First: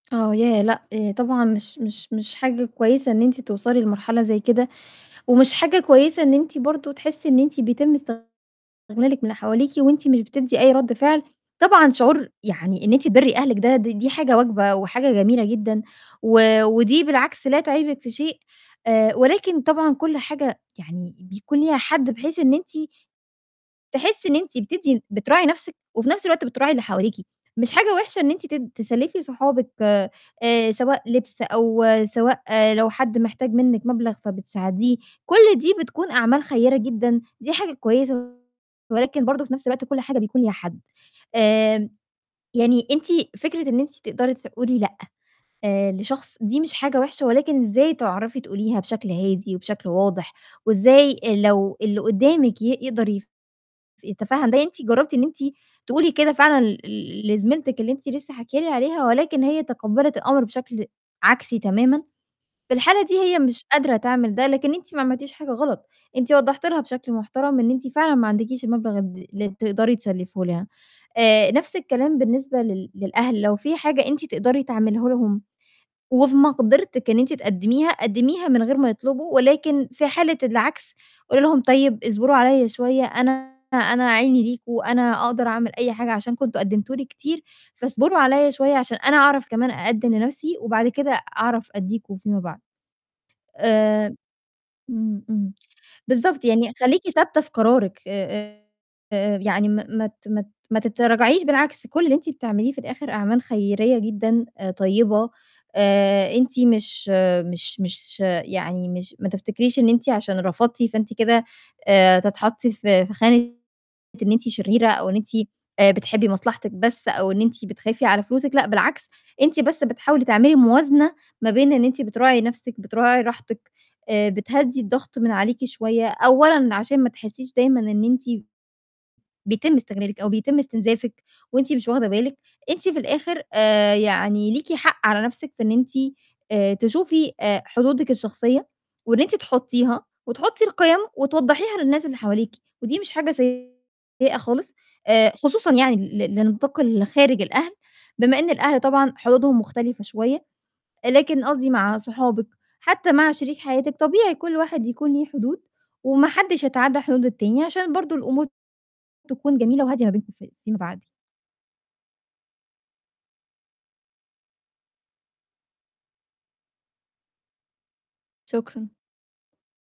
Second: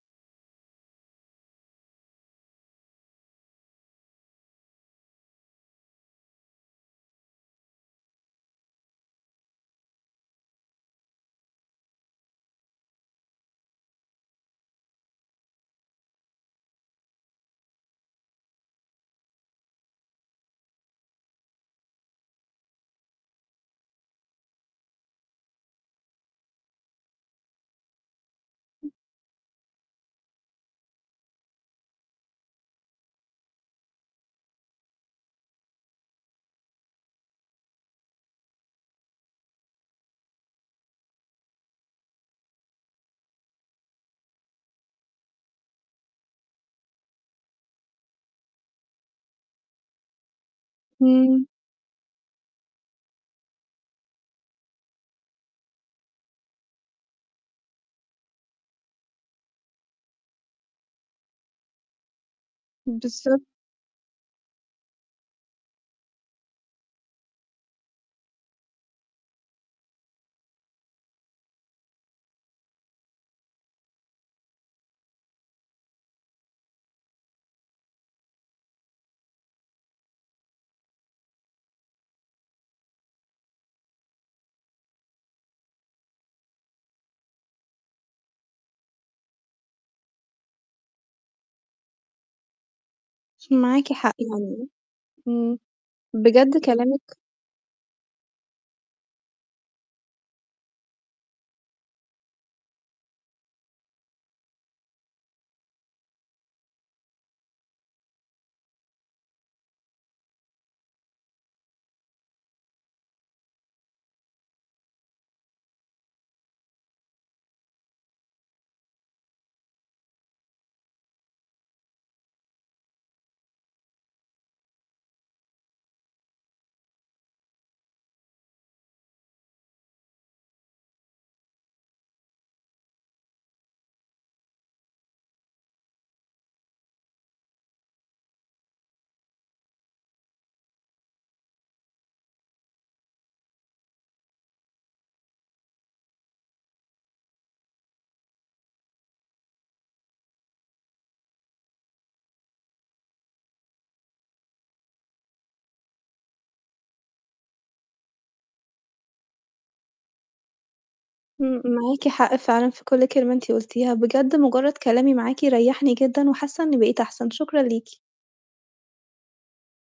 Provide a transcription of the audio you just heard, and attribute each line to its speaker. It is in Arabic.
Speaker 1: آه. يا لأ، طبعًا مش مش مش حاجة كويسة إن أنتِ توصلي لمرحلة زي كده، ومش حاجة كويسة إن أنتِ برضه تحسّي إن أنتِ بيتم استغلالِك من حواليكِ وأنتِ مش بتدّي أي رَد فعل. طبعًا شعور يعني إن أنتِ تبرّي أهلِك ده، د دي حاجة واجبة وحاجة جميلة جدًا و ودي بالعكس لا تعيبِك في شيء، آآ ولكن طبعًا كل حاجة يعني بيكون ليها حد بحيث إن أنتِ تحسّي إن أنتِ بتدّي بتراعي نَفْسِك وفي نَفْس الوقت بتراعي اللي حواليكِ، مش حاجة وِحشة إن أنتِ تد
Speaker 2: امم.
Speaker 1: تسلّفي صحابِك آآ، سواء لِبْس أو سواء لو حد محتاج منِّك مبلغ فبتساعديه، كل دي بتكون أعمال خيّرة جدًا، دي حاجة كويسة ولكن برضه في نَفْس الوقت كل حاجة بيكون ليها حد. آآ، يعني أنتِ فكرة إن أنتِ تقدري تقولي لأ، آآ، لشخص، دي مش حاجة وحشة ولكن إزاي تعرفي تقوليها بشكل هادي وبشكل واضح، وإزاي
Speaker 2: إمم.
Speaker 1: لو اللي قُدّامِك ي يقدر يتفاهم ده، أنتِ جرّبتِ إن أنتِ تقولي كده فعلًا ل ل لزميلتِك اللي أنتِ لسّه حاكية لي عليها ولكن هي تقبَّلِت الأمر بشكل عكسي تمامًا، في الحالة دي هي
Speaker 2: بالضبط.
Speaker 1: مش قادرة تعمل ده، لكن أنتِ ما عملتيش حاجة غلط، أنتِ وضّحتِ لها بشكل محترم إن أنتِ فعلًا ما عندكيش المبلغ ال اللي تقدري تسلفيه لها. آآ، نَفْس الكلام بالنسبة لل للأهل، لو في حاجة أنتِ تقدري تعمليه لهم وفي مقدرتِك إن أنتِ تقدّميها، قدّميها من غير ما يطلبوا ولكن في حالة العكس قولي لهم طيب اصبروا عليّا شوية، أنا أنا عيني ليكم وأنا أقدر أعمل أي حاجة عشان كنتم قدّمتوا لي كتير فاصبروا عليّا شوية عشان أنا أعرف كمان أقدّم لنَفْسي وبعد كده أعرف أدّيكم فيما بعد.
Speaker 2: معاكِ
Speaker 1: آآ،
Speaker 2: حق يعني،
Speaker 1: إمم، إمم،
Speaker 2: إمم،
Speaker 1: بالضبط.
Speaker 2: بجد
Speaker 1: يعني خلّيكِ
Speaker 2: كلامِك
Speaker 1: ثابتة في قرارِك آآ، يعني ما ما ت ما ت ما تتراجعيش بالعكس كل اللي أنتِ بتعمليه في الآخِر أعمال خيريّة جدًا آآ، طيّبة، آآ أنتِ مش مش مش يعني مش ما تفتكريش إن أنتِ عشان رفضتِ فأنتِ كده آآ، هتتحطّي في في خانة إن أنتِ شريرة أو إن أنتِ آآ، بتحبّي مصلحتِك بس أو إن أنتِ بتخافي على فلوسِك لأ بالعكس، أنتِ بس بتحاولي تعملي موازنة ما بين إن أنتِ بتراعي نَفْسِك، بتراعي راحتِك، آآ، بتهدّي الضغط من عليكِ شوية أولًا عشان ما تحسّيش دايمًا إن أنتِ بيتم استغلالِك أو بيتم استنزافِك وأنتِ مش واخدة بالِك، أنتِ في الآخِر آآ، يعني ليكِ حق على نَفْسِك في إن أنتِ آآ، تشوفي آآ، حدودِك الشخصية وإن أنتِ تحطّيها وتحطّي القيم وتوضّحيها للناس اللي حواليكِ، ودي مش حاجة سيئة خالص آآ، خصوصًا يعني ل لنطاق ال خارج الأهل بما إن الأهل طبعًا حدودهم مختلفة شوية، لكن قصدي مع صحابِك، حتّى مع شريك حياتِك، طبيعي كل واحد يكون ليه حدود وما حدّش يتعدّى حدود التاني عشان برضه الأمور تكون جميلة وهادية ما بينكم في في ما بَعد.
Speaker 2: إمم. معاكِ حق فعلًا في كل كلمة أنتِ قُلتيها، بجد مُجرّد كلامي معاكِ ريّحني جدًا وحاسّة إنّي بقيت أحسن، شكرًا ليكِ.
Speaker 1: شكرًا.